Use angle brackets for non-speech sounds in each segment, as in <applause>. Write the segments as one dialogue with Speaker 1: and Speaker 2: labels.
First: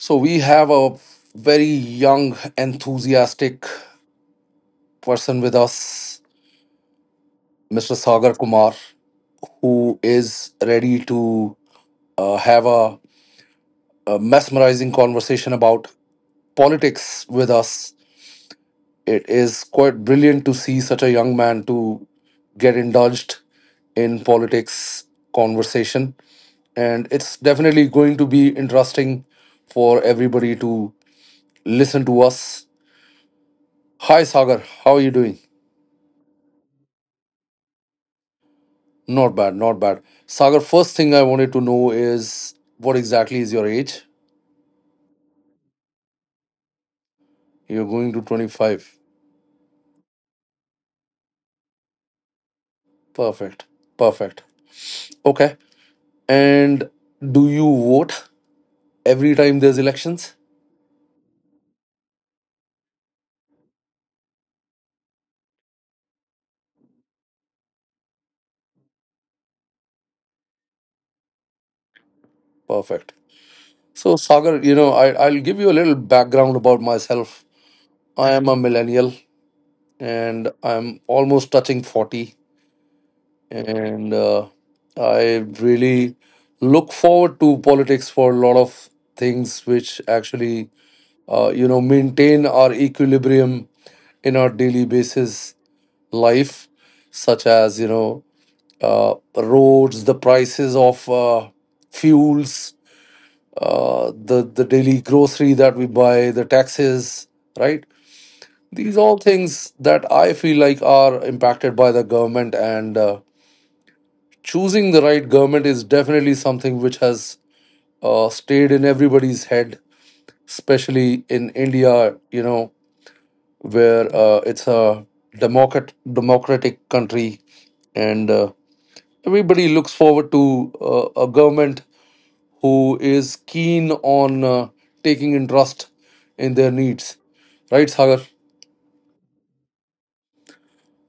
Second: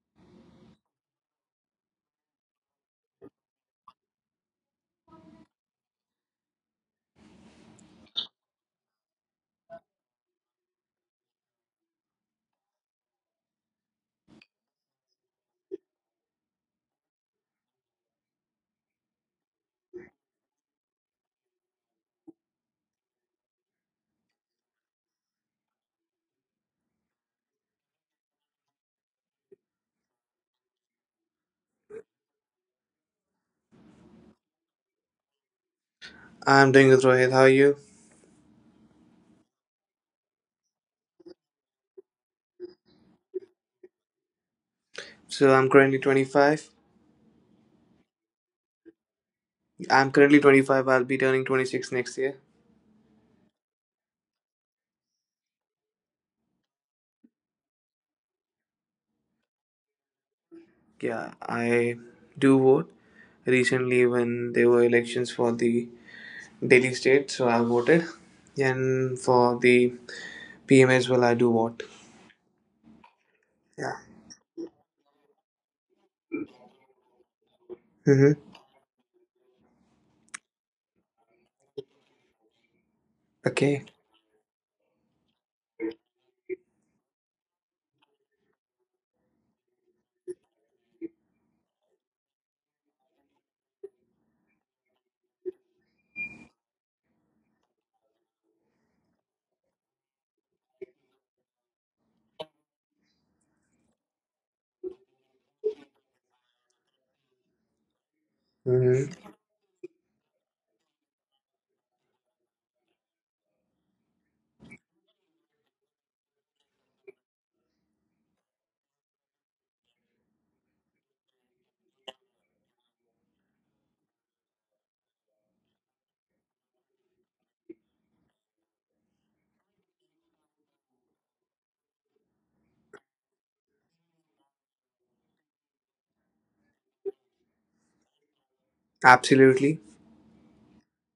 Speaker 1: So, we have a very young, enthusiastic person with us, Mr. Sagar Kumar, who is ready to have a mesmerizing conversation about politics with us. It is quite brilliant to see such a young man to get indulged in politics conversation, and it's definitely going to be interesting for everybody to listen to us. Hi, Sagar. How are you doing?
Speaker 2: I'm doing good, Rohit. How are you?
Speaker 1: Not bad, not bad. Sagar, first thing I wanted to know is what exactly is your age?
Speaker 2: So I'm currently 25.
Speaker 1: You're going to 25.
Speaker 2: I'm currently 25. I'll be turning 26 next year.
Speaker 1: Perfect, perfect. Okay. And do you vote every time there's elections?
Speaker 2: Yeah, I do vote. Recently, when there were elections for the Delhi state, so I voted. And for the PM as well, I do vote.
Speaker 1: Perfect.
Speaker 2: Yeah.
Speaker 1: So, Sagar, you know, I'll give you a little background about myself. I
Speaker 2: Mm-hmm.
Speaker 1: am a millennial and I'm almost touching 40.
Speaker 2: Okay.
Speaker 1: And I really look forward to politics for a lot of things which actually maintain our equilibrium in our daily basis life, such as roads, the prices of fuels, the daily grocery that we buy, the taxes, right? These all
Speaker 2: Mm-hmm.
Speaker 1: things that I feel like are impacted by the government, and choosing the right government is definitely something which has stayed in everybody's head, especially in India, where it's a democrat democratic country, and everybody looks forward to a government who is keen on taking interest in their needs. Right, Sagar?
Speaker 2: Absolutely.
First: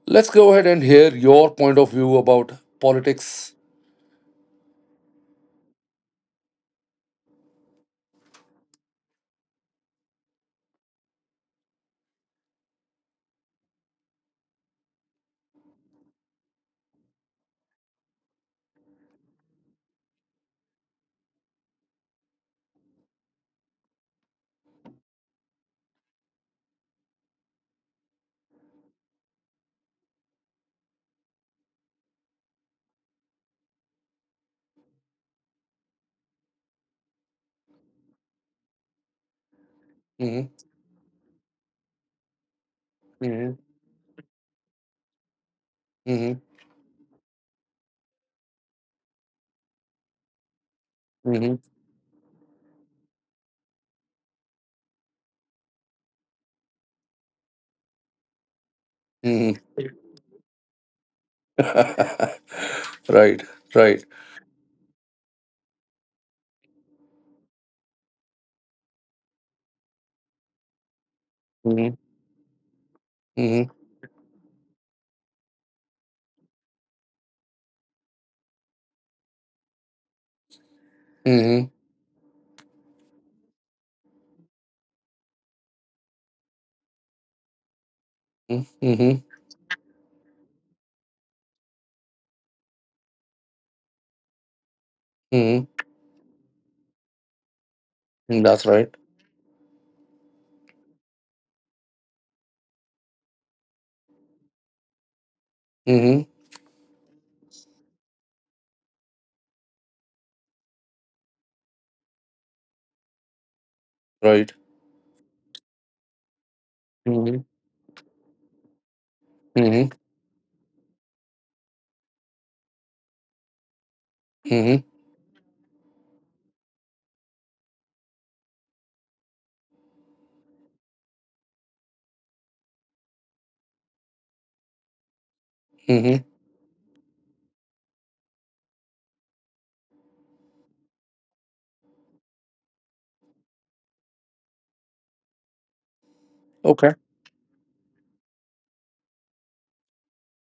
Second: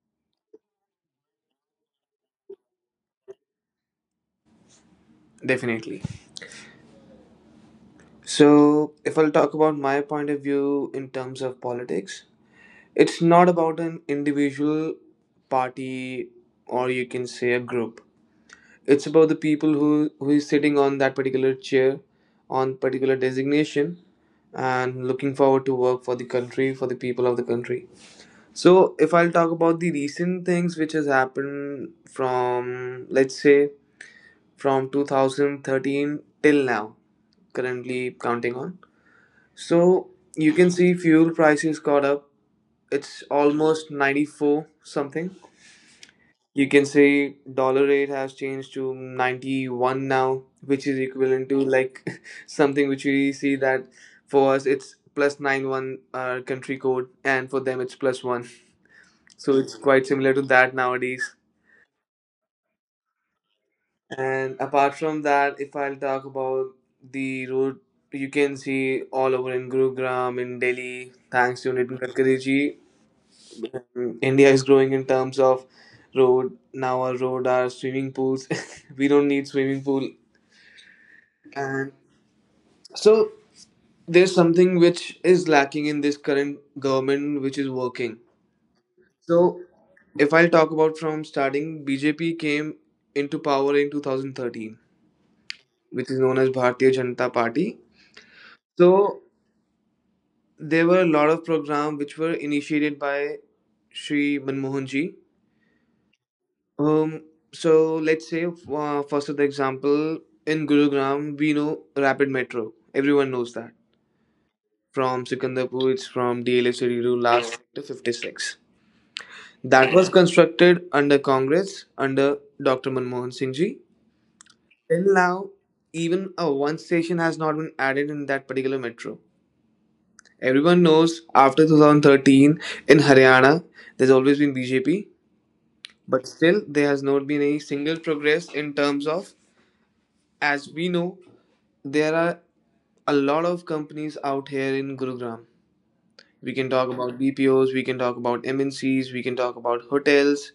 Speaker 1: Let's go ahead and hear your point of view about politics.
Speaker 2: Definitely. So, if I'll talk about my point of view in terms of politics, it's not about an individual party or you can say a group. It's about the people who is sitting on that particular chair, on particular designation, and looking forward to work for the country, for the people of the country. So if I'll talk about the recent things which has happened from let's say from 2013 till now, currently counting on. So
Speaker 1: Hmm.
Speaker 2: you can see fuel prices got up. It's
Speaker 1: Hmm.
Speaker 2: almost 94 something. You can say dollar rate has changed to 91 now, which is equivalent
Speaker 1: Hmm.
Speaker 2: to like, <laughs> something which we see that for us it's plus 91 country code and for them it's plus 1. So
Speaker 1: Hmm.
Speaker 2: it's quite similar to that nowadays.
Speaker 1: <laughs> Right, right.
Speaker 2: And apart from that, if I'll talk about the road, you can see all over in Gurugram, in Delhi, thanks to
Speaker 1: Mm-hmm,
Speaker 2: Nitin Gadkari ji.
Speaker 1: mm-hmm,
Speaker 2: India is growing in terms of road. Now our road are swimming pools. <laughs> We don't need swimming pool.
Speaker 1: mm-hmm,
Speaker 2: And so there's something which is lacking in this current government which is working.
Speaker 1: mm-hmm,
Speaker 2: So if I'll talk about from starting, BJP came into power in 2013,
Speaker 1: mm-hmm.
Speaker 2: which is known as Bharatiya Janata Party.
Speaker 1: That's right.
Speaker 2: So there were a lot of programs which were initiated by Shri Manmohan ji.
Speaker 1: Mm-hmm.
Speaker 2: Um, so let's say first of the example in Gurugram, we know rapid metro. Everyone knows that.
Speaker 1: Right.
Speaker 2: From Sikandarpur, it's from DLF Schedule
Speaker 1: Mm-hmm,
Speaker 2: last sector 56.
Speaker 1: mm-hmm,
Speaker 2: That was constructed under Congress, under Dr. Manmohan Singh ji.
Speaker 1: mm-hmm,
Speaker 2: Till now, even a one station has not been added in that particular metro. Everyone knows after 2013 in Haryana, there's always been BJP,
Speaker 1: mm-hmm.
Speaker 2: but still there has not been any single progress in terms of, as we know, there are a lot of companies out here in Gurugram. We can talk
Speaker 1: Okay.
Speaker 2: about BPOs, we can talk about MNCs, we can talk about hotels.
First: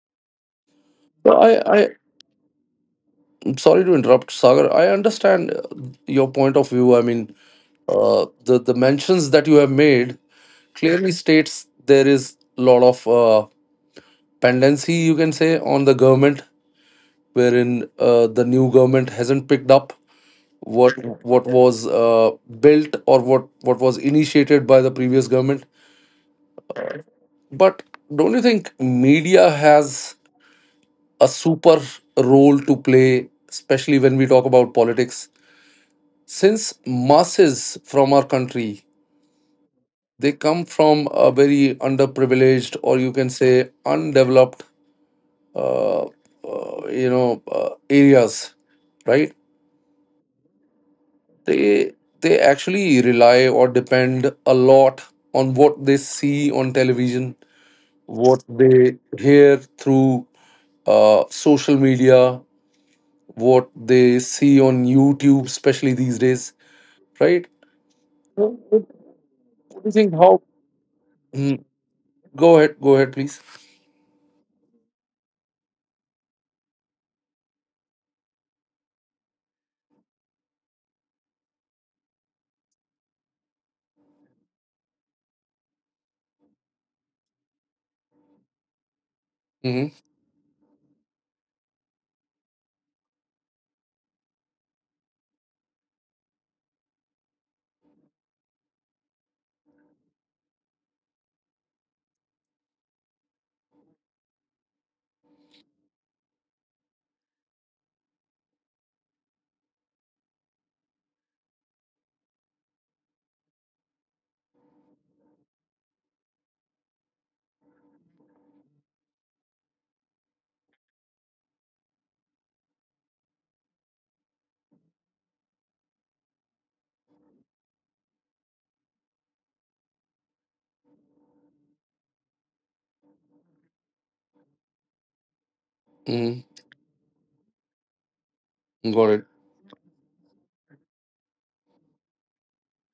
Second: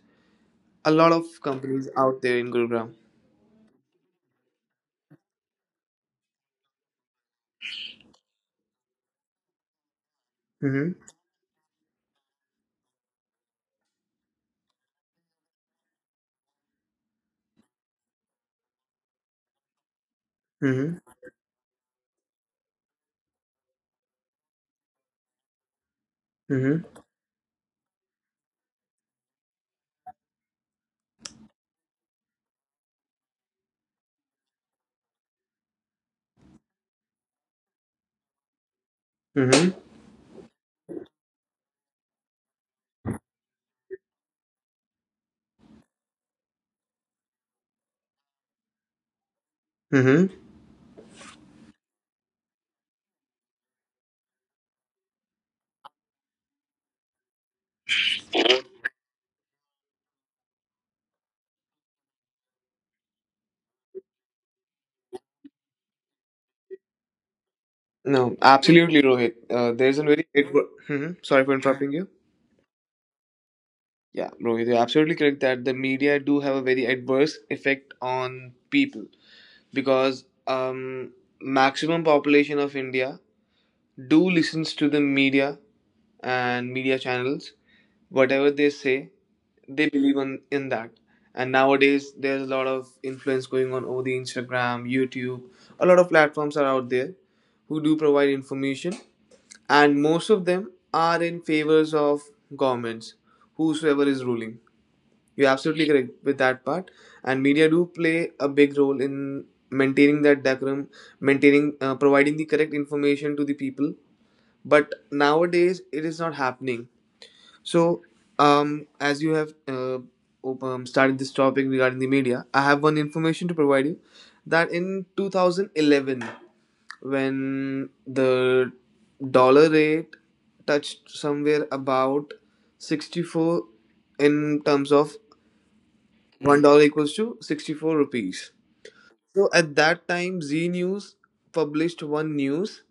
Speaker 2: A lot
Speaker 1: So
Speaker 2: of
Speaker 1: I,
Speaker 2: companies
Speaker 1: I,
Speaker 2: out there in Gurugram.
Speaker 1: I'm sorry to interrupt, Sagar. I understand your point of view. I mean, the mentions that you have made
Speaker 2: Mm-hmm.
Speaker 1: clearly states there is a lot of pendency, you can say, on the government, wherein the new government hasn't picked up. what
Speaker 2: Mm-hmm.
Speaker 1: what was built, or what was initiated by the previous government?
Speaker 2: Mm-hmm.
Speaker 1: But don't you think media has a super role to play, especially when we talk about politics, since masses from our country,
Speaker 2: Mm-hmm.
Speaker 1: they come from a very underprivileged, or you can say undeveloped uh, areas, right?
Speaker 2: Mm-hmm.
Speaker 1: They they actually rely or depend a lot on what they see on television, what they hear through social media, what they see on YouTube, especially these days, right?
Speaker 2: No,
Speaker 1: What what-
Speaker 2: absolutely, Rohit.
Speaker 1: what do you
Speaker 2: There's a
Speaker 1: think?
Speaker 2: very
Speaker 1: How?
Speaker 2: Mhm. Sorry for
Speaker 1: Mm,
Speaker 2: interrupting you.
Speaker 1: Go ahead, go ahead, please.
Speaker 2: Yeah, Rohit, you're absolutely correct that the media do have a very adverse effect on people because maximum population of India do listens to the media and media channels, whatever they say
Speaker 1: Mm-hmm.
Speaker 2: they believe in that. And nowadays there's a lot of influence going on over the Instagram, YouTube. A lot of platforms are out there who do provide information, and most of them are in favors of governments whosoever is ruling. You're absolutely correct with that part, and media do play a big role in maintaining that decorum, maintaining, providing the correct information to the people, but nowadays it is not happening. So, as you have started this topic regarding the media, I have one information to provide you, that in 2011 when the dollar rate touched somewhere about 64, in terms of
Speaker 1: Mm-hmm.
Speaker 2: $1 equals to 64 rupees.
Speaker 1: Got it.
Speaker 2: So at that time Z News published one news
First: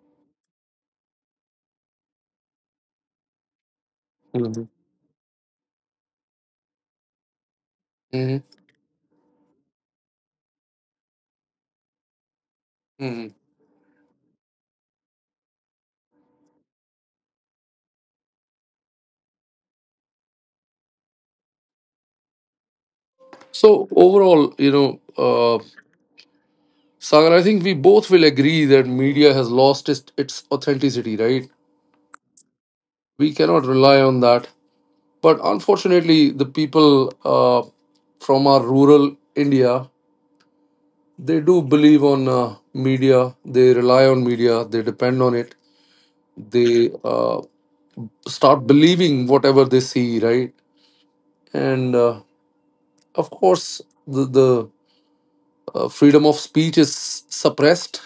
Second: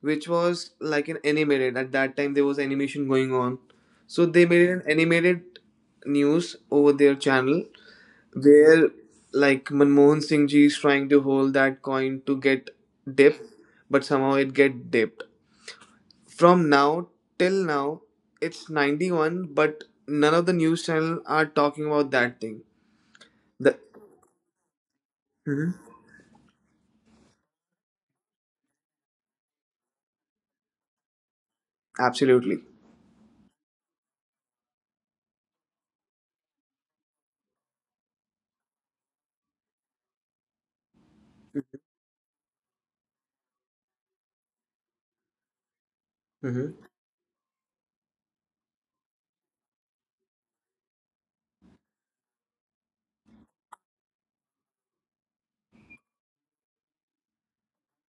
Speaker 2: which was like an animated. At that time, there was animation going on, so they
Speaker 1: Mm-hmm.
Speaker 2: made an animated news over their channel
Speaker 1: Mm-hmm.
Speaker 2: where like Manmohan Singh ji is trying to hold that coin to get
Speaker 1: Hmm.
Speaker 2: dipped, but somehow it get dipped. From now till now, it's 91, but none of the news channel are talking about that thing. The
Speaker 1: So overall,
Speaker 2: Mhm.
Speaker 1: Sagar, I think we both will agree that media has lost its authenticity, right?
Speaker 2: Absolutely.
Speaker 1: We cannot rely on that. But unfortunately, the people from our rural India, they do believe on media, they rely on media, they depend on it,
Speaker 2: Mhm.
Speaker 1: they start believing whatever they see, right? And of course, the freedom of speech is suppressed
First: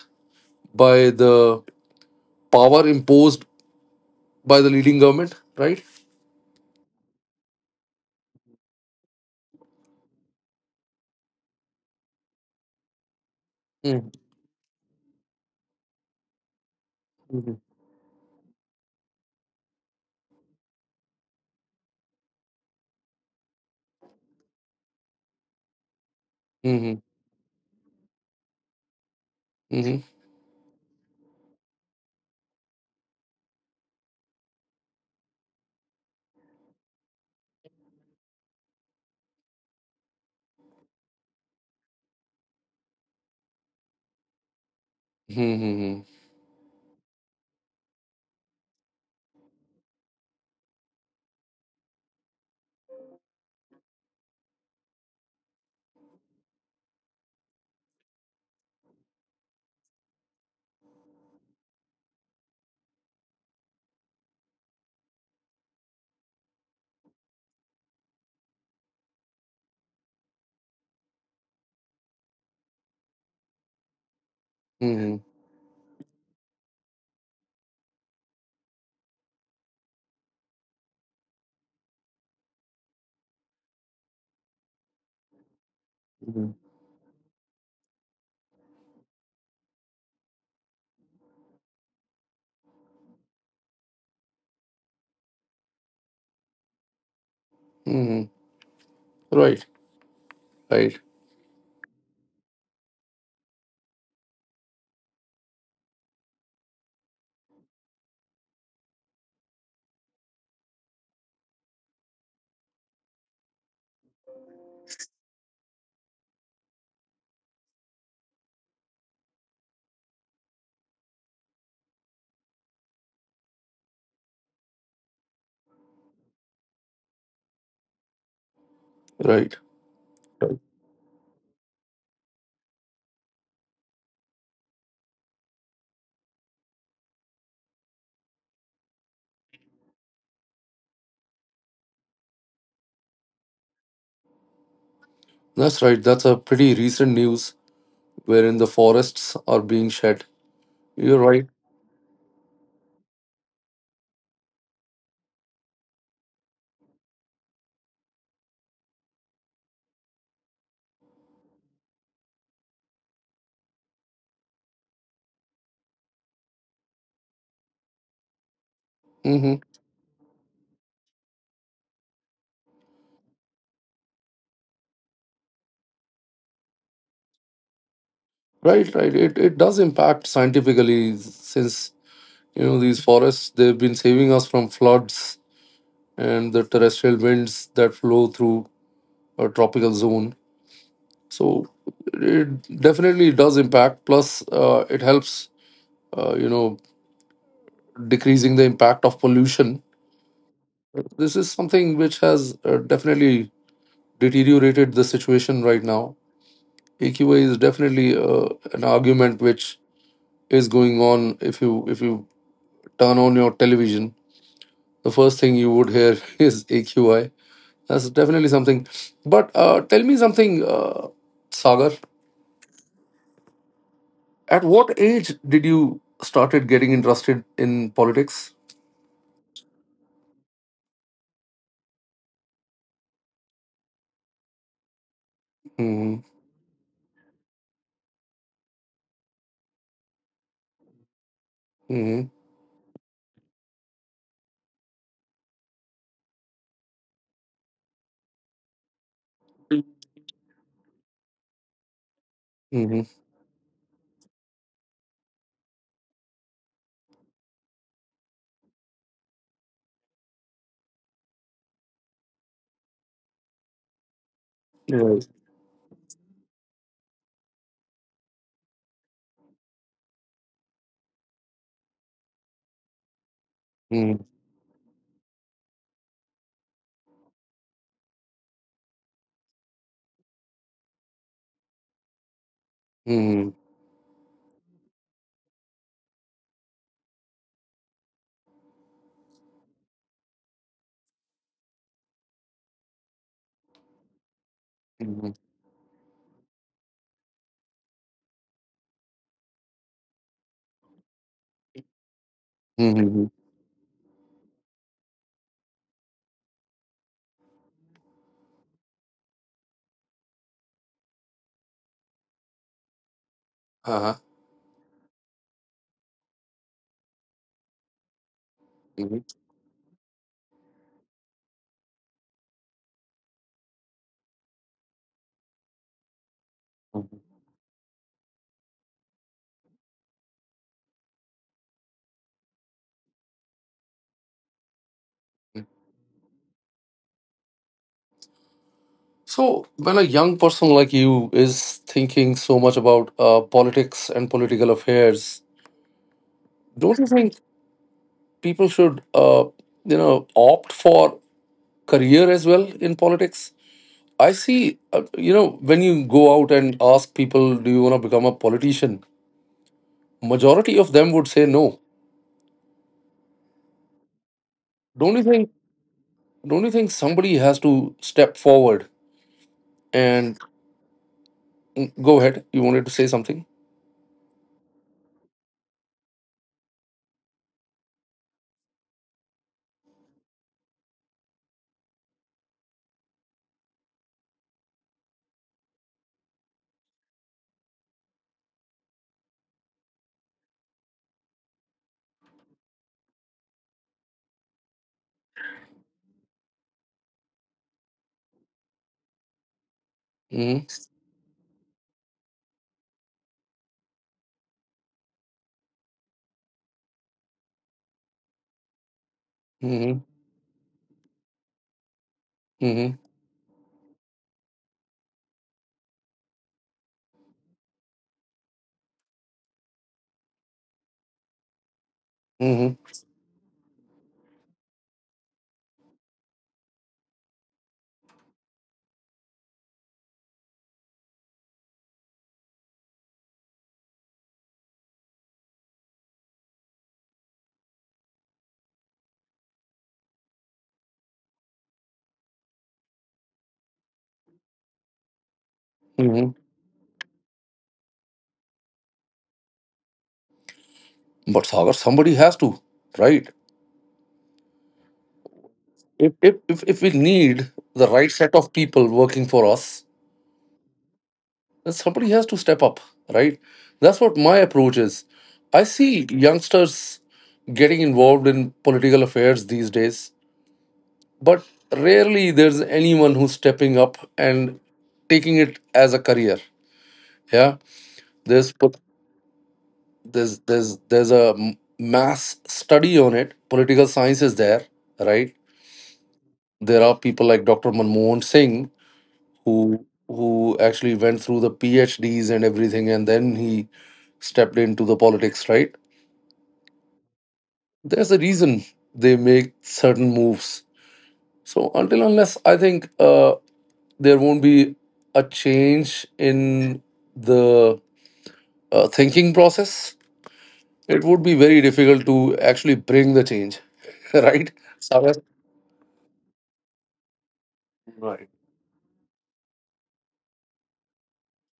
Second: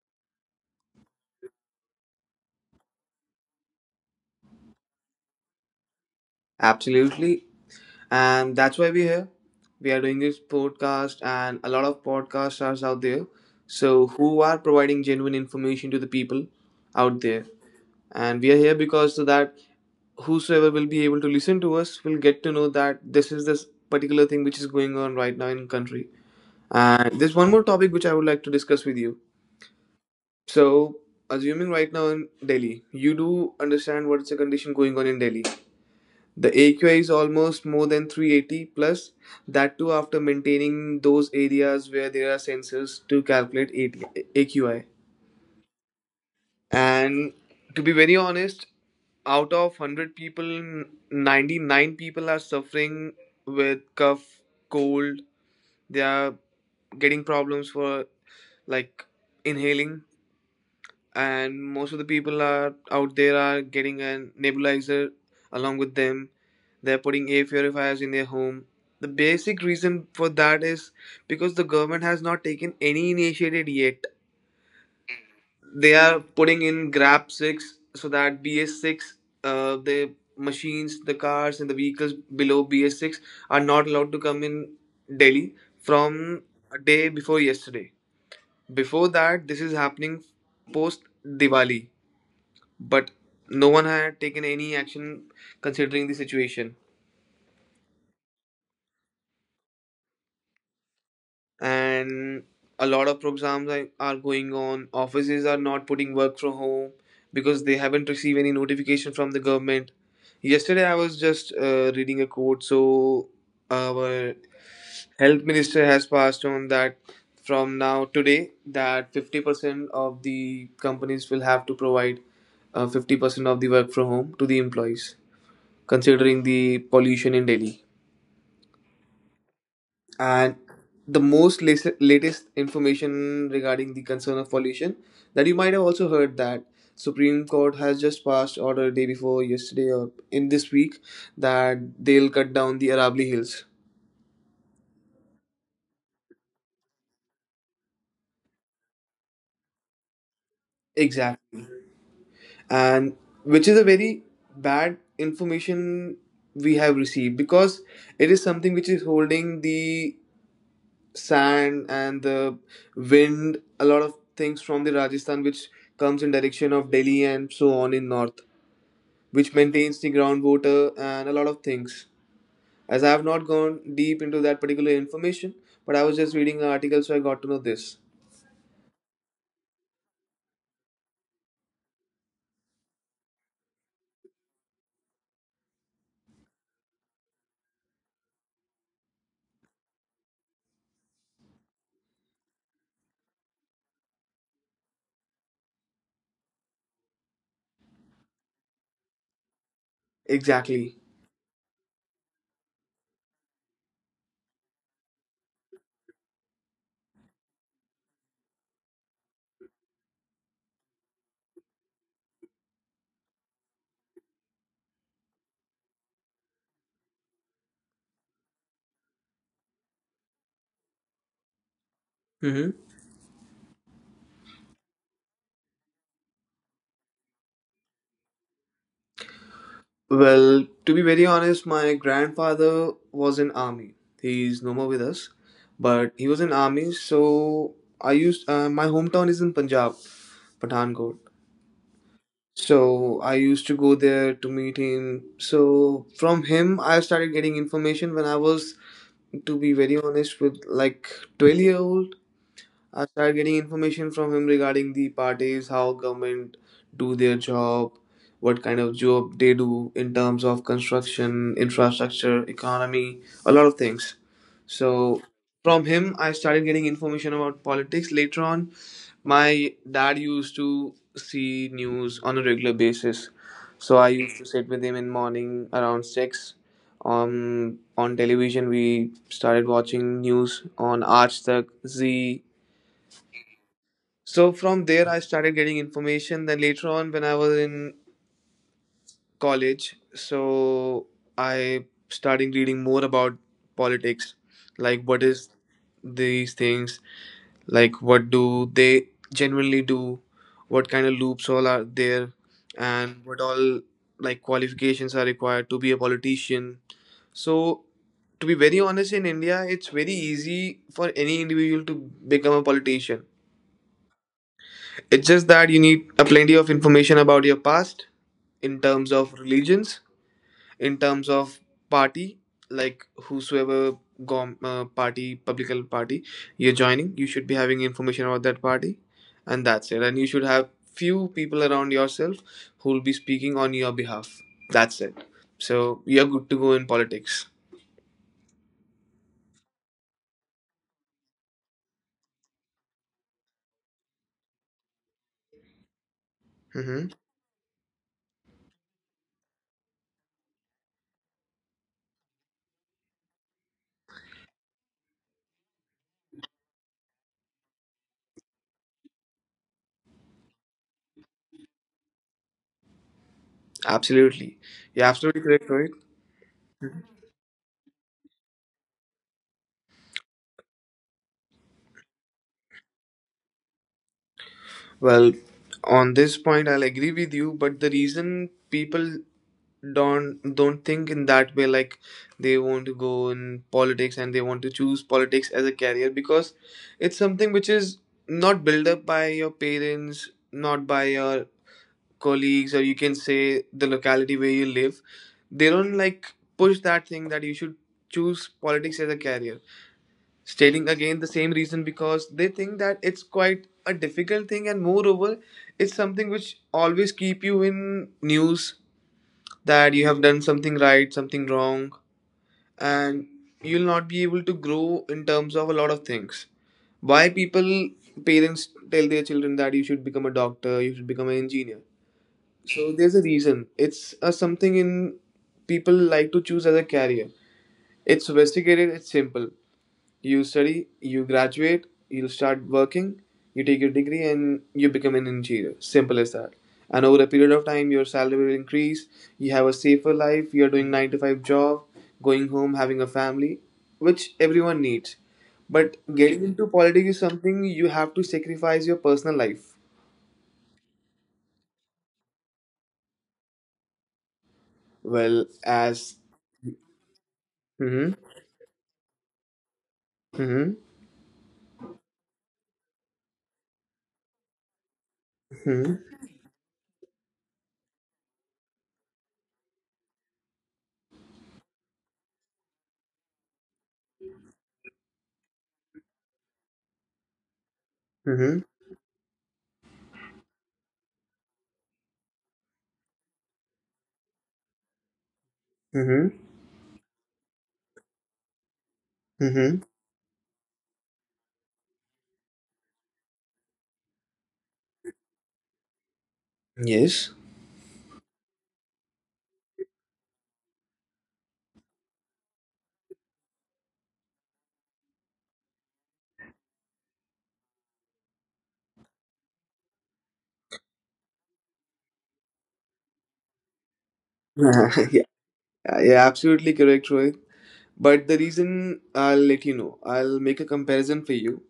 Speaker 1: by the power imposed by the leading government, right?
Speaker 2: Absolutely. And that's why we're here. We are doing this podcast, and a lot of podcasts are out there. So,
Speaker 1: Mm-hmm.
Speaker 2: who are providing genuine information to the people out there?
Speaker 1: Mm-hmm.
Speaker 2: And we are here because so that whosoever will be able to listen to us will get to know that this particular thing which is going on right now in country. And there's one more topic which I would like to discuss with you.
Speaker 1: Mm-hmm.
Speaker 2: So, assuming right now in Delhi, you do understand what's the condition going on in Delhi. The AQI is almost more than 380 plus, that too after maintaining those areas where there are sensors to calculate AQI.
Speaker 1: Mm-hmm.
Speaker 2: And to be very honest, out of 100 people, 99 people are suffering with cough, cold. They are getting problems for like inhaling. And most of the people are out there are getting a nebulizer along with them. They're putting air purifiers in their home. The basic reason for that is because the government has not taken any initiative yet.
Speaker 1: Mm-hmm.
Speaker 2: They are putting in grab 6 so that BS6, the machines, the cars, and the vehicles below BS6 are not allowed to come in Delhi from a day before yesterday. Before that this is happening post Diwali, but no one had taken any action considering the situation.
Speaker 1: Mm-hmm. Right. Right.
Speaker 2: And a lot of programs are going on. Offices are not putting work from home because they haven't received any notification from the government. Yesterday I was just reading a quote. So our health minister has passed on that from now today that 50% of the companies will have to provide 50% of the work from home to the employees considering the pollution in Delhi.
Speaker 1: Right.
Speaker 2: And
Speaker 1: Right.
Speaker 2: the most latest information regarding the concern of pollution, that you might have also heard, that Supreme Court has just passed order day before yesterday or in this week that they'll cut down the Arabli Hills.
Speaker 1: That's right. That's a pretty recent news, wherein the forests are being shed. You're right.
Speaker 2: Exactly. And which is a very bad information we have received because it is something which is holding the sand and the wind, a lot of things from the Rajasthan, which comes in direction of Delhi and so on in north,
Speaker 1: Hmm.
Speaker 2: which maintains the groundwater and a lot of things. As I have not gone deep into that particular information, but I was just reading an article, so I got to know this.
Speaker 1: Right, right. It does impact scientifically, since these forests, they've been saving us from floods and the terrestrial winds that flow through a tropical zone. So it definitely does impact. Plus, it helps uh, you know decreasing the impact of pollution.
Speaker 2: Exactly.
Speaker 1: This is something which has definitely deteriorated the situation right now. AQA is definitely an argument which is going on if you turn on your television, the first thing you would hear <laughs> is AQI. That's definitely something. But tell me something, Sagar.
Speaker 2: Hmm.
Speaker 1: At what age did you started getting interested in politics?
Speaker 2: Well, to be very honest, my grandfather was in army. He's no more with us, but
Speaker 1: Mm-hmm.
Speaker 2: he was in army. So I used my hometown is in Punjab, Pathankot.
Speaker 1: Mm-hmm.
Speaker 2: So I used to go there to meet him. So from him, I started getting information when I was, to be very honest, with like 12-year old. I started getting information from him regarding the parties, how government do their job, what kind of job they do in terms of construction, infrastructure, economy, a lot of things.
Speaker 1: Mm-hmm.
Speaker 2: So
Speaker 1: Yes.
Speaker 2: from him I started getting information about politics. Later on, my dad used to see news on a regular basis, so I
Speaker 1: Mm-hmm.
Speaker 2: used to sit with him in morning around six. On television, we started watching news on Aajtak, Z.
Speaker 1: Mm-hmm.
Speaker 2: So from there, I started getting information. Then later on, when I was in college, so I started reading more about politics, like what is these things, like what do they genuinely do, what kind of loops all are there, and
Speaker 1: Mm-hmm.
Speaker 2: what all like qualifications are required to be a politician. So to be very honest, in India it's very easy for any individual to become a politician.
Speaker 1: Uh-huh.
Speaker 2: It's just that you need a plenty of information about your past, in terms
Speaker 1: Hmm.
Speaker 2: of religions, in terms of party, like whosoever party, political party you're joining, you should be having information about that party, and that's it. And you should have few people around yourself who will be speaking on your behalf, that's it, so you're good to go in politics.
Speaker 1: So, when a young person like you is thinking so much about politics and political affairs, don't you
Speaker 2: Hmm.
Speaker 1: think people should opt for career as well in politics. I see, when you go out and ask people, do you want to become a politician? Majority of them would say no.
Speaker 2: Absolutely. You're
Speaker 1: Don't you
Speaker 2: absolutely
Speaker 1: think?
Speaker 2: correct, right.
Speaker 1: Don't you think somebody has to step forward and go ahead? You wanted to say something.
Speaker 2: Well, on this point I'll agree with you, but the reason people don't think in that way, like they want to go in politics and they want to choose politics as a career because it's something which is not built up by your parents, not by your colleagues, or you can say the locality where you live, they don't like push that thing that you should choose politics as a career.
Speaker 1: Hmm.
Speaker 2: Stating again the same reason because they think that it's quite a difficult thing, and moreover it's something which always keep you in news, that
Speaker 1: Hmm.
Speaker 2: you have done something right, something wrong,
Speaker 1: Hmm.
Speaker 2: and you'll not be able to grow in terms of a lot of things. Why people, parents tell their children that you should become a doctor, you should become an engineer.
Speaker 1: Hmm.
Speaker 2: So there's a reason. It's a something in people like to choose as a career. It's sophisticated, it's simple. You study, you graduate, you start working, you take your degree, and you become an engineer. Simple as that. And over a period of time, your salary will increase. You have a safer life. You're doing nine to five job, going home, having a family, which everyone needs. But
Speaker 1: Hmm.
Speaker 2: getting into politics is something you have to sacrifice your personal life.
Speaker 1: But Sagar, somebody has to, right?
Speaker 2: Well,
Speaker 1: If
Speaker 2: as
Speaker 1: if if if we need the right
Speaker 2: hmm
Speaker 1: set of people working for us,
Speaker 2: hmm
Speaker 1: somebody has to step up, right? That's what my approach is. I
Speaker 2: hmm
Speaker 1: see youngsters getting involved in political affairs these days, but rarely there's anyone who's stepping up and taking it as a career. Yeah, there's
Speaker 2: hmm
Speaker 1: po- there's a mass study on it. Political science is there, right?
Speaker 2: hmm
Speaker 1: There are people like Dr. Manmohan Singh,
Speaker 2: hmm
Speaker 1: who actually went through the PhDs and everything, and then he stepped into the politics, right?
Speaker 2: yes.
Speaker 1: There's a reason they make certain moves. So until unless I think there won't be a change in the thinking process, it would be very difficult to actually bring the change, <laughs>
Speaker 2: <laughs>
Speaker 1: right?
Speaker 2: yeah,
Speaker 1: Sagar?
Speaker 2: yeah, absolutely correct, Rohit. But the
Speaker 1: Right.
Speaker 2: reason I'll let you know, I'll make a comparison for you.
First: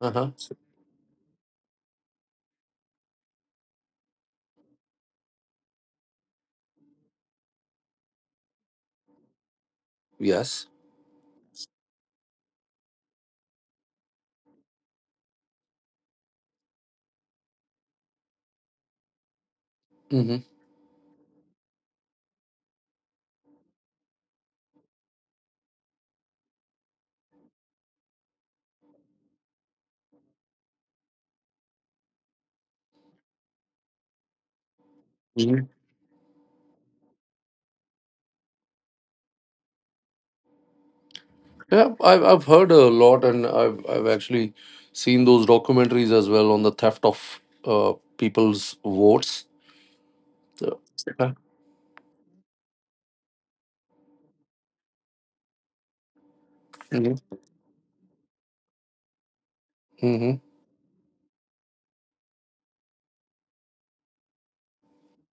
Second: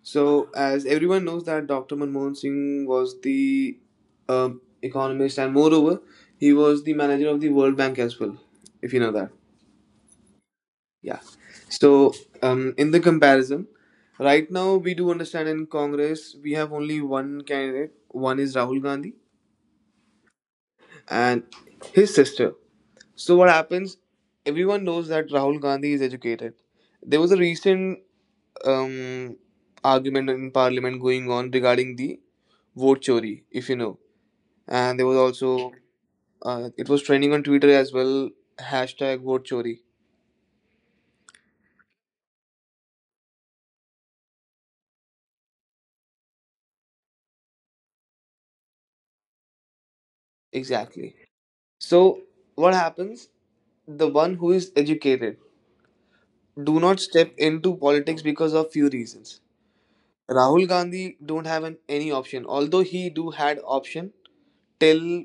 Speaker 1: Uh huh.
Speaker 2: So, as everyone knows that Dr. Manmohan Singh was the economist, and moreover, he was the manager of the World Bank as well. If you know that,
Speaker 1: Yes.
Speaker 2: yeah. So, in the comparison, right now we do understand in Congress we have only one candidate. One is Rahul Gandhi
Speaker 1: Hmm.
Speaker 2: and his sister. So, what happens? Everyone knows that Rahul Gandhi is educated. There was a recent um, argument in parliament going on regarding the vote chori, if you know. And there was
Speaker 1: Hmm.
Speaker 2: also, it was trending on Twitter as well, hashtag vote chori.
Speaker 1: Yeah, I've heard a lot, and I've actually seen those documentaries as well on the theft of people's votes.
Speaker 2: Exactly. So, what happens? The one who is educated do not
Speaker 1: Hmm.
Speaker 2: step into politics because of few reasons.
Speaker 1: Hmm.
Speaker 2: Rahul Gandhi don't have an, any option, although he do had option till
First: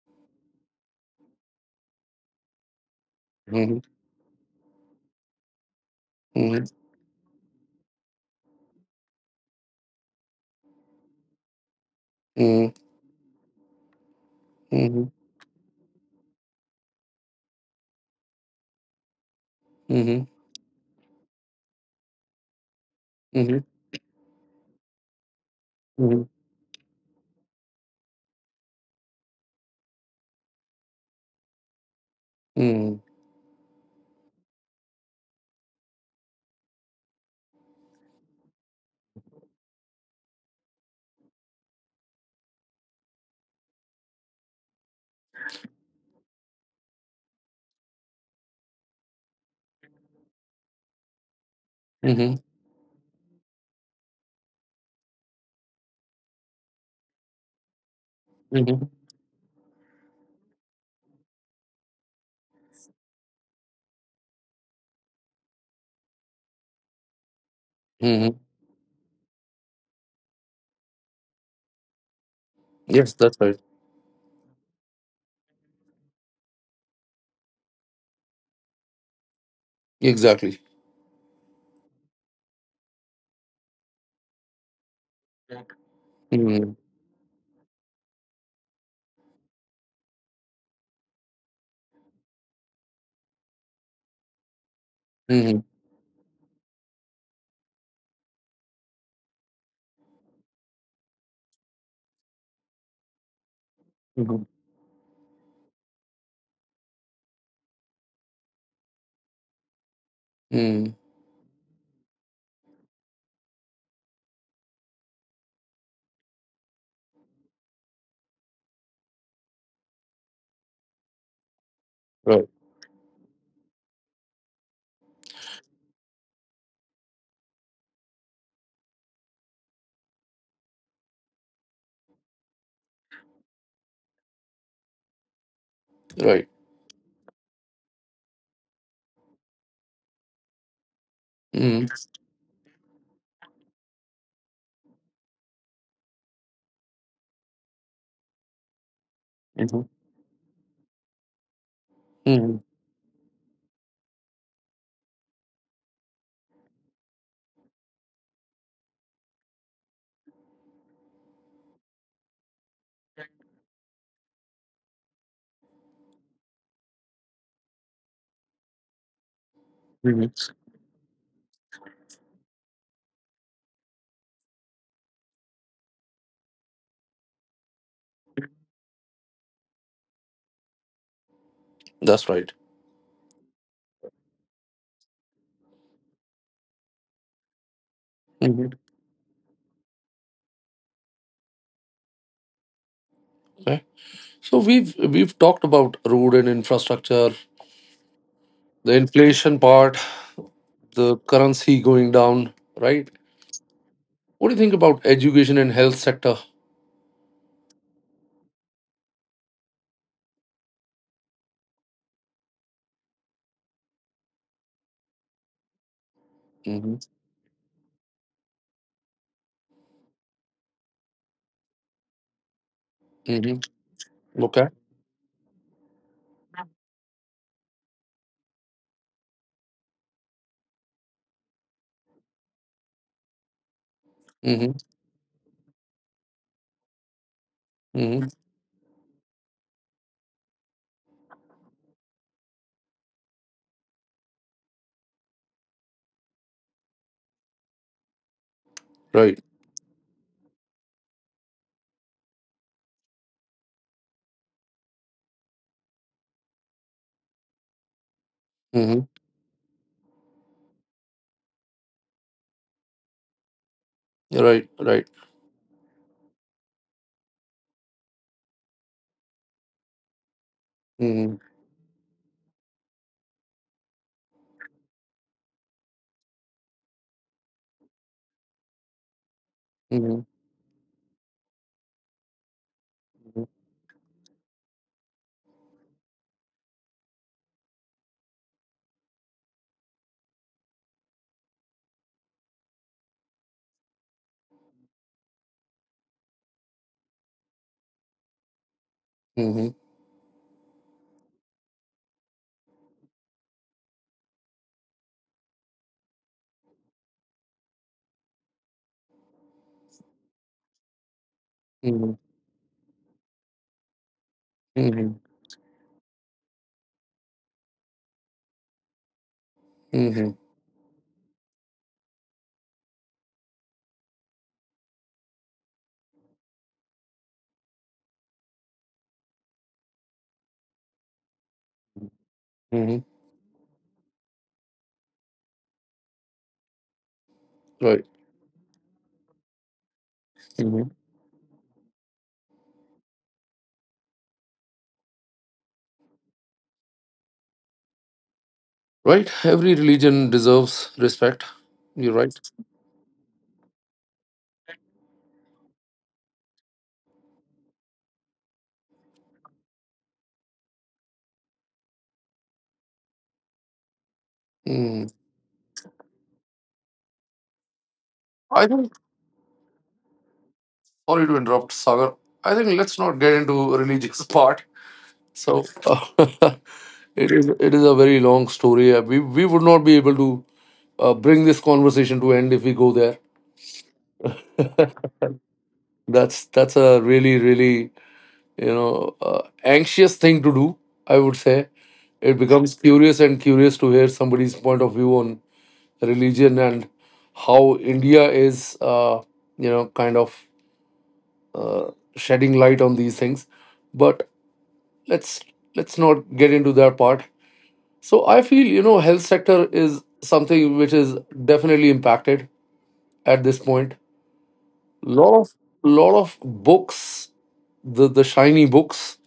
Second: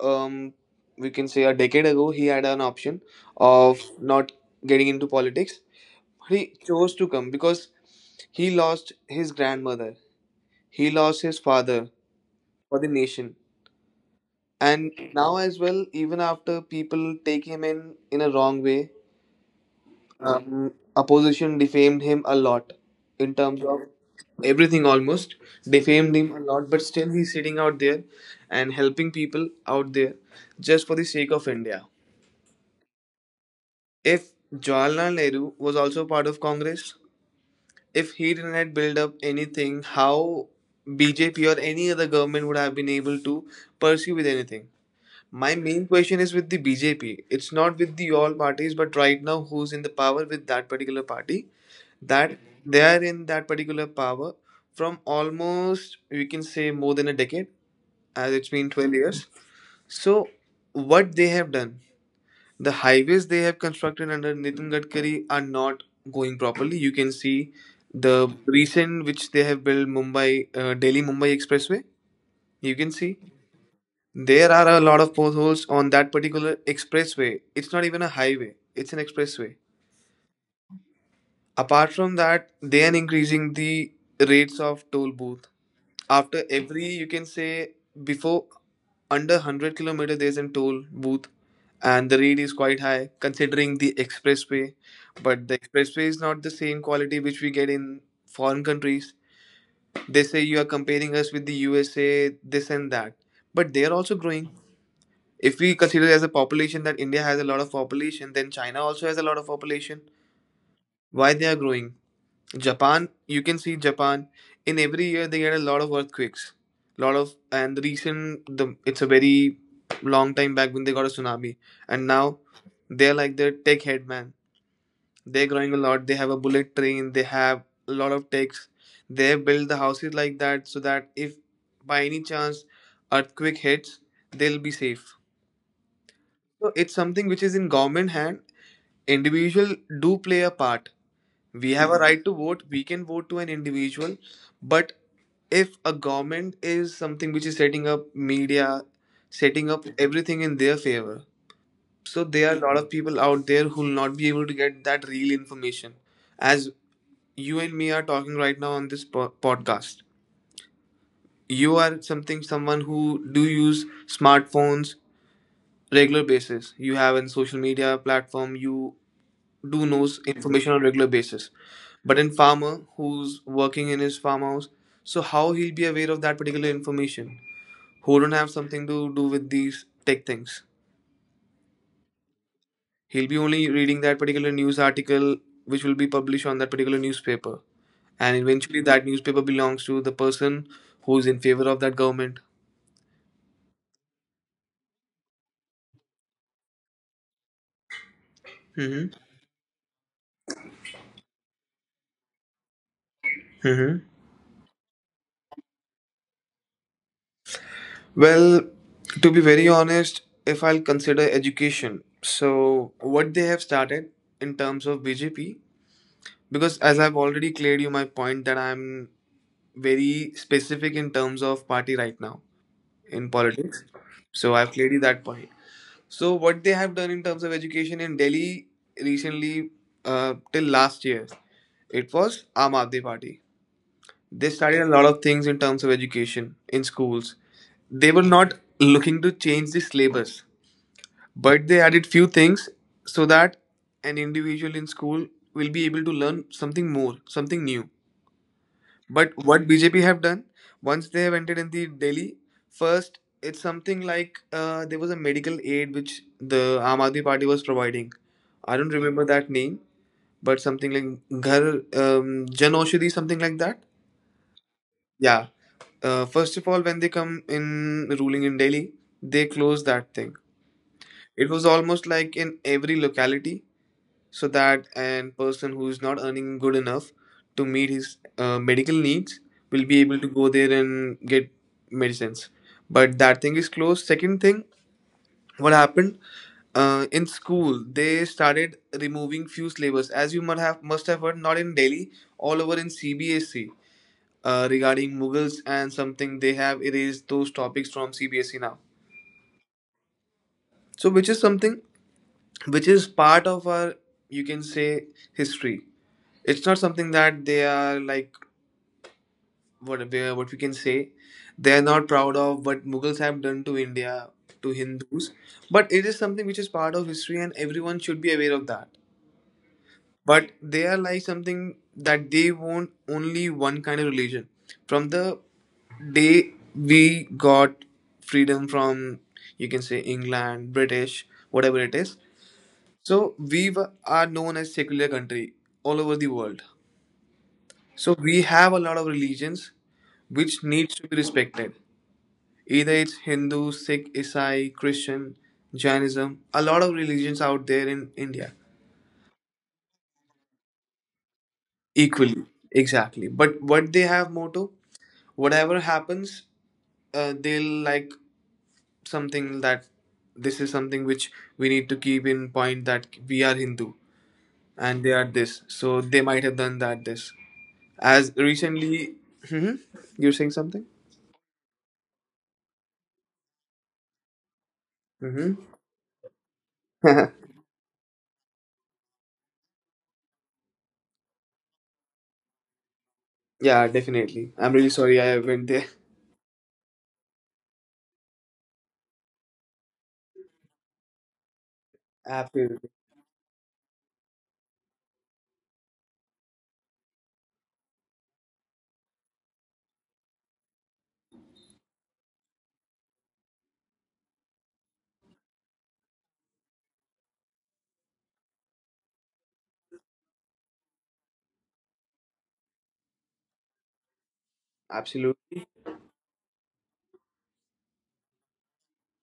Speaker 2: um, we can say a decade ago. He had an option
Speaker 1: Hmm.
Speaker 2: of not getting into politics. He chose to come because he lost his grandmother, he lost his father
Speaker 1: Mhm,
Speaker 2: for the nation. And
Speaker 1: mhm,
Speaker 2: now, as well, even after people take him in a wrong way,
Speaker 1: mhm,
Speaker 2: opposition defamed him a lot in
Speaker 1: mhm,
Speaker 2: terms of everything, almost defamed
Speaker 1: mhm,
Speaker 2: him a lot, but still he's sitting out there and helping people out there just for the sake of India.
Speaker 1: mhm,
Speaker 2: If Jawaharlal Nehru was also part of Congress, if he didn't had built up anything, how BJP or any other government would have been able to pursue with anything. My main question is with the BJP. It's not with the all parties, but right now who's in the power with that particular party?
Speaker 1: mhm,
Speaker 2: That they are in that particular power from almost, we can say, more than a decade, as it's been
Speaker 1: mhm,
Speaker 2: 12 years. So what they have done, the highways they have constructed under Nitin Gadkari are not going properly. You can see the
Speaker 1: mhm.
Speaker 2: recent which they have built, Mumbai Delhi Mumbai Expressway. You can
Speaker 1: Yes,
Speaker 2: see
Speaker 1: that's right.
Speaker 2: there are a lot of potholes on that particular expressway. It's not even a highway; it's an expressway.
Speaker 1: Exactly.
Speaker 2: Apart from that, they are increasing the rates of toll booth. After
Speaker 1: Mhm,
Speaker 2: every, you can say, before under 100-kilometer, there's a toll booth, and the rate is quite high considering the expressway. But the
Speaker 1: mhm,
Speaker 2: expressway is not the same quality which we get in foreign countries. They say you are comparing us with the USA, this and that. But they are also
Speaker 1: mhm,
Speaker 2: growing. If we consider as a population that India has a lot of population, then China also has a lot of population.
Speaker 1: mhm.
Speaker 2: Why they are growing? Japan, you can see Japan, in every year they get a lot of earthquakes, lot of, and the recent the it's a very long time back when they got a tsunami, and now
Speaker 1: Right,
Speaker 2: they're like the tech head man. They're growing a lot. They have a bullet train. They have a lot of techs. They build the houses like that so that if by any chance earthquake hits, they'll be safe.
Speaker 1: right.
Speaker 2: So it's something which is in government hand. Individual do play a part. We
Speaker 1: Mhm,
Speaker 2: have a right to vote, we can vote to an individual, but if a government is something which is setting up media, setting
Speaker 1: mhm,
Speaker 2: up everything in their favor, so there are
Speaker 1: mhm,
Speaker 2: a lot of people out there who will not be able to get that real information, as you and me are talking right now on this podcast. You are something, someone who do use smartphones regular basis, you have a social media platform, you do knows
Speaker 1: mhm.
Speaker 2: information on a regular basis. But in farmer who's working in his farmhouse, so how he'll be aware of that particular information? Who don't have something to do with these tech things?
Speaker 1: That's right.
Speaker 2: He'll be only reading that particular news article which will be published on that particular newspaper. And
Speaker 1: Mhm.
Speaker 2: eventually that newspaper belongs to the person who's in favor of that government.
Speaker 1: Okay. So we've talked about road and infrastructure, the
Speaker 2: Hmm
Speaker 1: inflation part, the currency going down, right?
Speaker 2: hmm.
Speaker 1: What do you think about education and health sector?
Speaker 2: Well, to be very honest, if I'll consider education, so what they have started in terms of BJP, because as
Speaker 1: Mm-hmm.
Speaker 2: I've already cleared you my point that I'm very specific in terms of party right now in
Speaker 1: Mm-hmm.
Speaker 2: politics. So
Speaker 1: Okay.
Speaker 2: I've cleared you that point. So what they have done in terms of education in Delhi recently, till last year, it was Aam Aadmi Party. They
Speaker 1: Mm-hmm.
Speaker 2: started a lot of things in terms of education in schools. They were
Speaker 1: Mm-hmm.
Speaker 2: not looking to change the syllabus, but they added few things so that an individual in school will be able to learn something more, something new. But
Speaker 1: Right.
Speaker 2: what BJP have done, once they have entered in the Delhi, first it's something like, there was a medical aid which the Aam Aadmi Party was providing. I don't
Speaker 1: Mm-hmm.
Speaker 2: remember that name, but something like Ghar Jan Oshadhi, something like that.
Speaker 1: Right. Right.
Speaker 2: Yeah. First of all, when they come in ruling in Delhi, they close that thing.
Speaker 1: Hmm.
Speaker 2: It was almost like in every locality, so that an person who is not earning good enough to meet his medical needs will be able
Speaker 1: Mm-hmm.
Speaker 2: to go there and get medicines, but that thing is closed. Second thing, what happened, in school they started removing few syllabus, as you must have heard, not in Delhi, all over in CBSE. Uh, regarding Mughals and something, they have erased those topics from CBSE now.
Speaker 1: Mm-hmm.
Speaker 2: So which is something which is part of our, you can say, history. It's not something that they are like, what we can say, they are not
Speaker 1: Mm-hmm.
Speaker 2: proud of what Mughals have done to India, to Hindus, but it is something which is part of history and everyone should be aware of that.
Speaker 1: Mm-hmm.
Speaker 2: But they are like something that they want only one kind of religion from the day we got freedom from, you can say, England, British, whatever it is.
Speaker 1: Hmm.
Speaker 2: So are known as secular country all over the world.
Speaker 1: Right.
Speaker 2: So we have a lot of religions which
Speaker 1: Hmm.
Speaker 2: needs to be respected. Either it's Hindu, Sikh, Isai, Christian, Jainism, a lot of religions out there in India.
Speaker 1: Right. Every religion deserves respect. You're right.
Speaker 2: Equally, exactly. But what they have motto, whatever happens, they'll like something that this is something which we need to keep in point that we are Hindu
Speaker 1: Mm.
Speaker 2: and they are this. So they might have done that this. As
Speaker 1: I think.
Speaker 2: recently, mhm. You're saying something?
Speaker 1: Sorry to interrupt, Sagar. I think let's not get into religious <laughs> part.
Speaker 2: Hmm.
Speaker 1: So <laughs> it is a very long story. We would not be able to bring this conversation to end if we go there.
Speaker 2: Yeah, definitely. I'm really sorry I went there.
Speaker 1: That's a really, really anxious thing to do, I would say.
Speaker 2: <laughs>
Speaker 1: It becomes
Speaker 2: Absolutely.
Speaker 1: curious and curious to hear somebody's point of view on religion, and how India is kind of uh, shedding light on these things. But let's let's not get into that part. So I feel, health sector is something which is definitely impacted at this point. lot of
Speaker 2: Absolutely.
Speaker 1: lot of books, the shiny books,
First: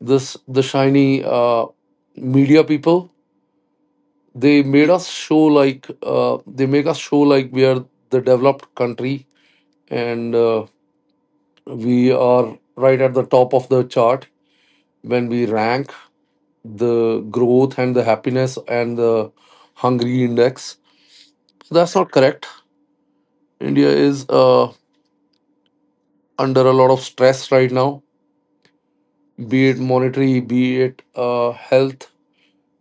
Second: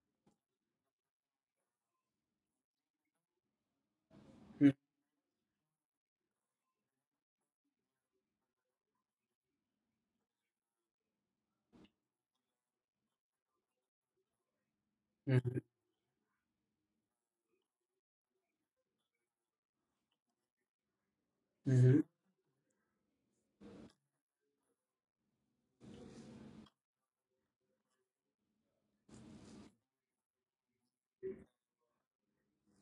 Speaker 1: this the shiny media people, they make us show like we are the developed country, and we are right at the top of the chart when we rank the growth and the happiness and the hungry index, so that's
Speaker 2: Mm-hmm.
Speaker 1: not correct. India is under a lot of stress right now, be it monetary, be it health,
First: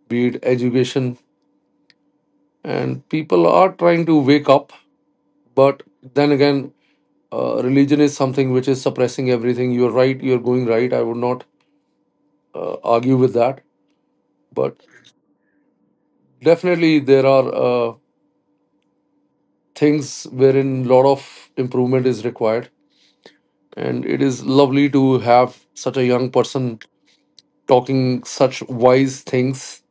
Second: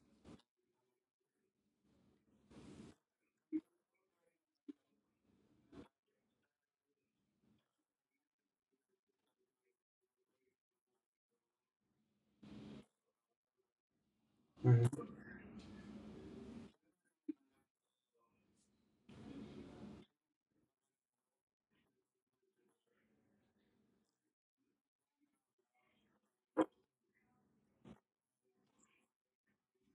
Speaker 1: be it education, and people are trying to wake up. But then again, religion is something which is suppressing everything, you're right, you're going right, I would not argue with that. But definitely there are things wherein a lot of improvement is required, and it is lovely to have such a young person talking such wise things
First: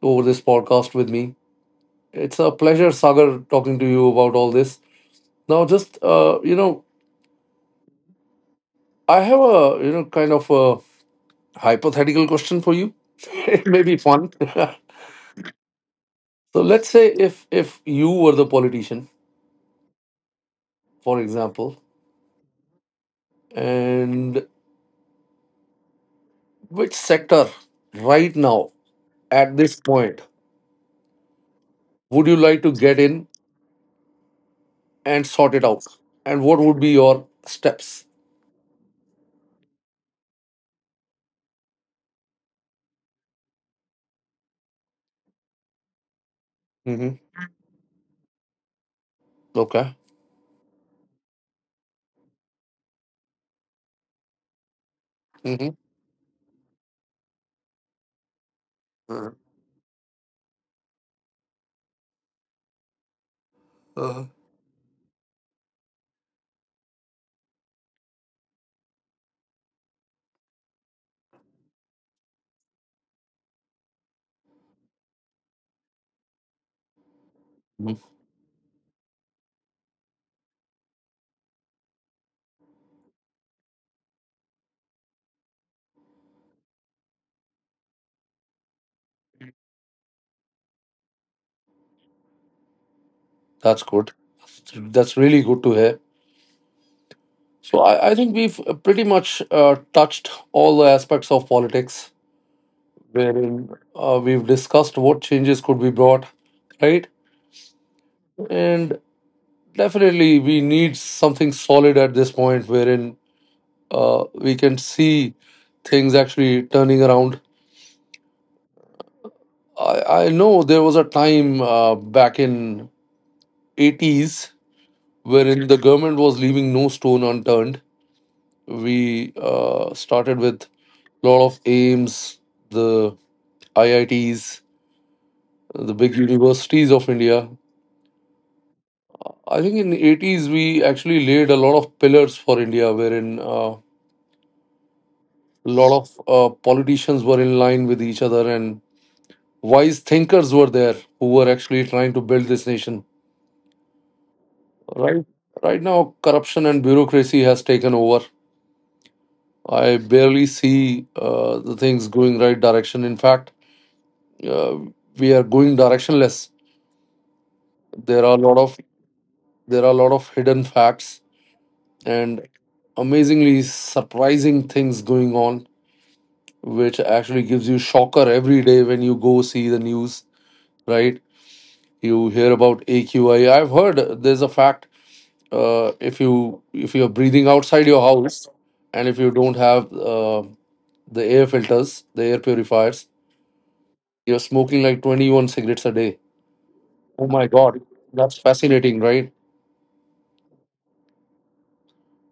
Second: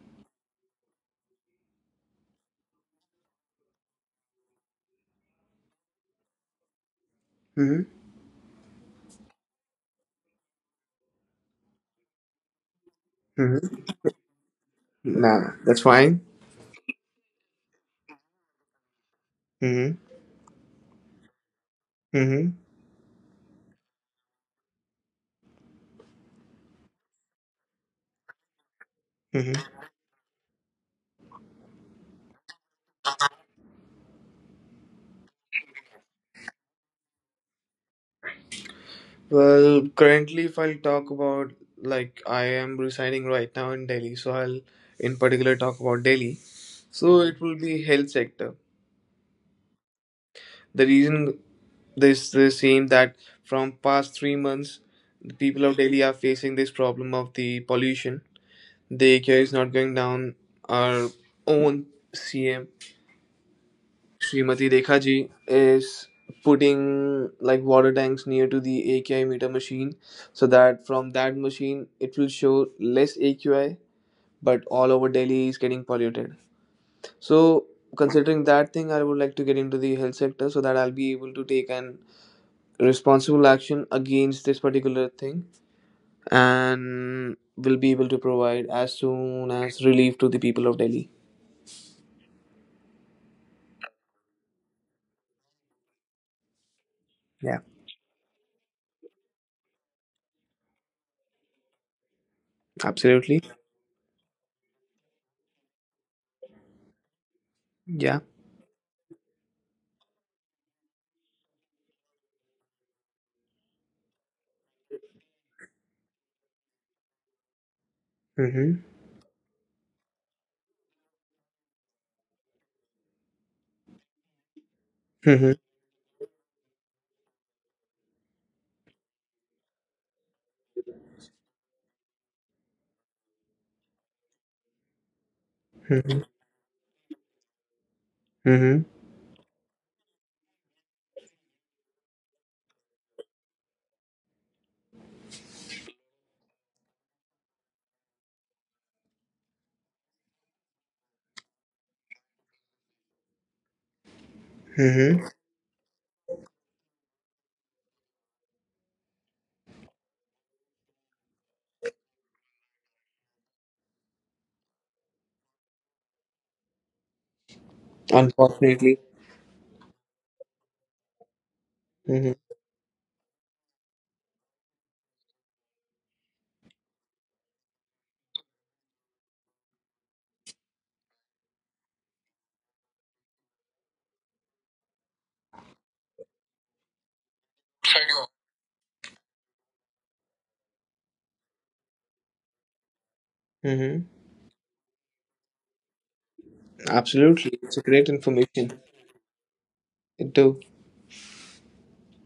Speaker 1: over this podcast with me. It's a pleasure, Sagar, talking to you about all this. Now just
Speaker 2: Mm-hmm.
Speaker 1: I have a kind of a hypothetical question for you. <laughs> It may
Speaker 2: Mm-hmm.
Speaker 1: be fun. <laughs> So
Speaker 2: Nah, that's fine.
Speaker 1: let's say, if you were the politician,
Speaker 2: Mm-hmm.
Speaker 1: for example,
Speaker 2: Mm-hmm.
Speaker 1: and which sector right now at this
Speaker 2: Mm-hmm.
Speaker 1: point would you like to get in and sort it out, and what would be your steps?
Speaker 2: Well, currently, if I'll talk about, like, I am residing right now in Delhi, so I'll in particular talk about Delhi.
Speaker 1: Hmm.
Speaker 2: So it will be health sector.
Speaker 1: Okay.
Speaker 2: The reason, this the same that from past 3 months, the people
Speaker 1: Hmm.
Speaker 2: of Delhi are facing this problem of the pollution. The AQI is not going down. Our own CM
Speaker 1: uh
Speaker 2: Srimati Rekha ji is putting like water tanks near to the AQI meter machine so that from that machine it will show less AQI, but all over Delhi is getting polluted. So considering that thing, I would like to get into the health sector so that I'll be able to take an responsible action against this particular thing and will be able to provide as soon as relief to the people of Delhi.
Speaker 1: That's good. That's really good to hear.
Speaker 2: Yeah,
Speaker 1: So I think we've pretty much touched all the aspects of politics,
Speaker 2: absolutely.
Speaker 1: wherein we've discussed what changes could be brought, right?
Speaker 2: Yeah.
Speaker 1: And definitely, we need something solid at this point, wherein we can see things actually turning around.
Speaker 2: Mm-hmm.
Speaker 1: I know there was a time, back in 80s,
Speaker 2: Mm-hmm.
Speaker 1: wherein the government was leaving no stone unturned. We started with a lot of aims, the IITs, the big
Speaker 2: Mm-hmm.
Speaker 1: universities of India.
Speaker 2: Mm-hmm.
Speaker 1: I think in 80s we actually laid a lot of pillars for India, wherein a lot of politicians were in line with each other, and wise thinkers were there who were actually trying to build this nation. Right,
Speaker 2: Mm-hmm.
Speaker 1: right now, corruption and bureaucracy has taken over. I barely see the things going right direction. In fact, uh, we are going directionless. There are a lot of
Speaker 2: Unfortunately.
Speaker 1: there are a lot of hidden facts
Speaker 2: Hmm
Speaker 1: and amazingly surprising things going on, which actually gives you shocker every day when you go see the news, right? You hear about AQI. I've heard there's a fact, if you're breathing outside your house, and if you don't have the air filters, the air purifiers,
Speaker 2: hmm.
Speaker 1: you're smoking like 21 cigarettes a day. Oh my
Speaker 2: Absolutely.
Speaker 1: God,
Speaker 2: It's a great
Speaker 1: that's
Speaker 2: information.
Speaker 1: fascinating, right?
Speaker 2: It do.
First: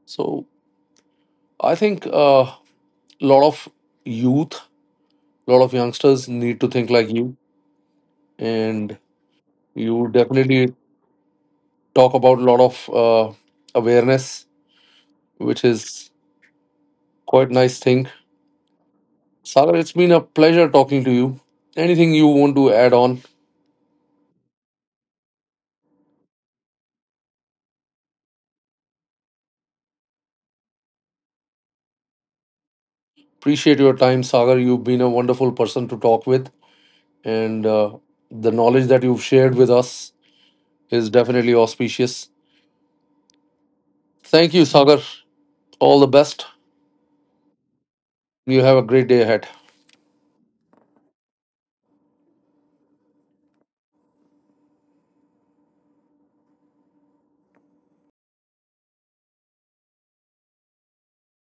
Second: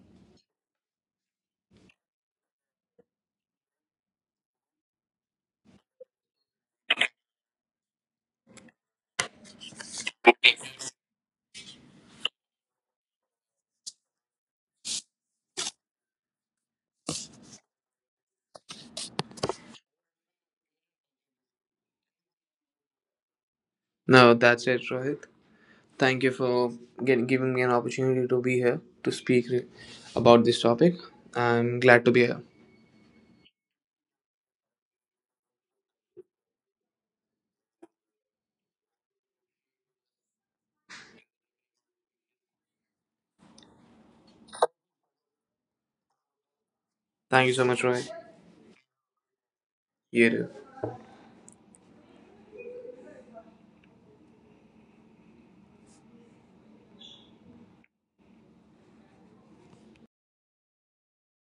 Speaker 1: So I think a lot of youth, a lot of youngsters need to think like you, and you definitely talk about a lot of awareness, which is quite nice thing. Sagar, it's been a pleasure talking to you. Anything you want to add on?
Speaker 2: No, that's it, Rohit. Thank you for giving me an opportunity to be here to speak about this topic. I'm glad to be here.
Speaker 1: Appreciate your time, Sagar. You've been a wonderful person to talk with, and the knowledge that you've shared with us is definitely auspicious. Thank you, Sagar. All the best.
Speaker 2: Thank you so much, Rohit.
Speaker 1: You have a great day ahead.
Speaker 2: You too.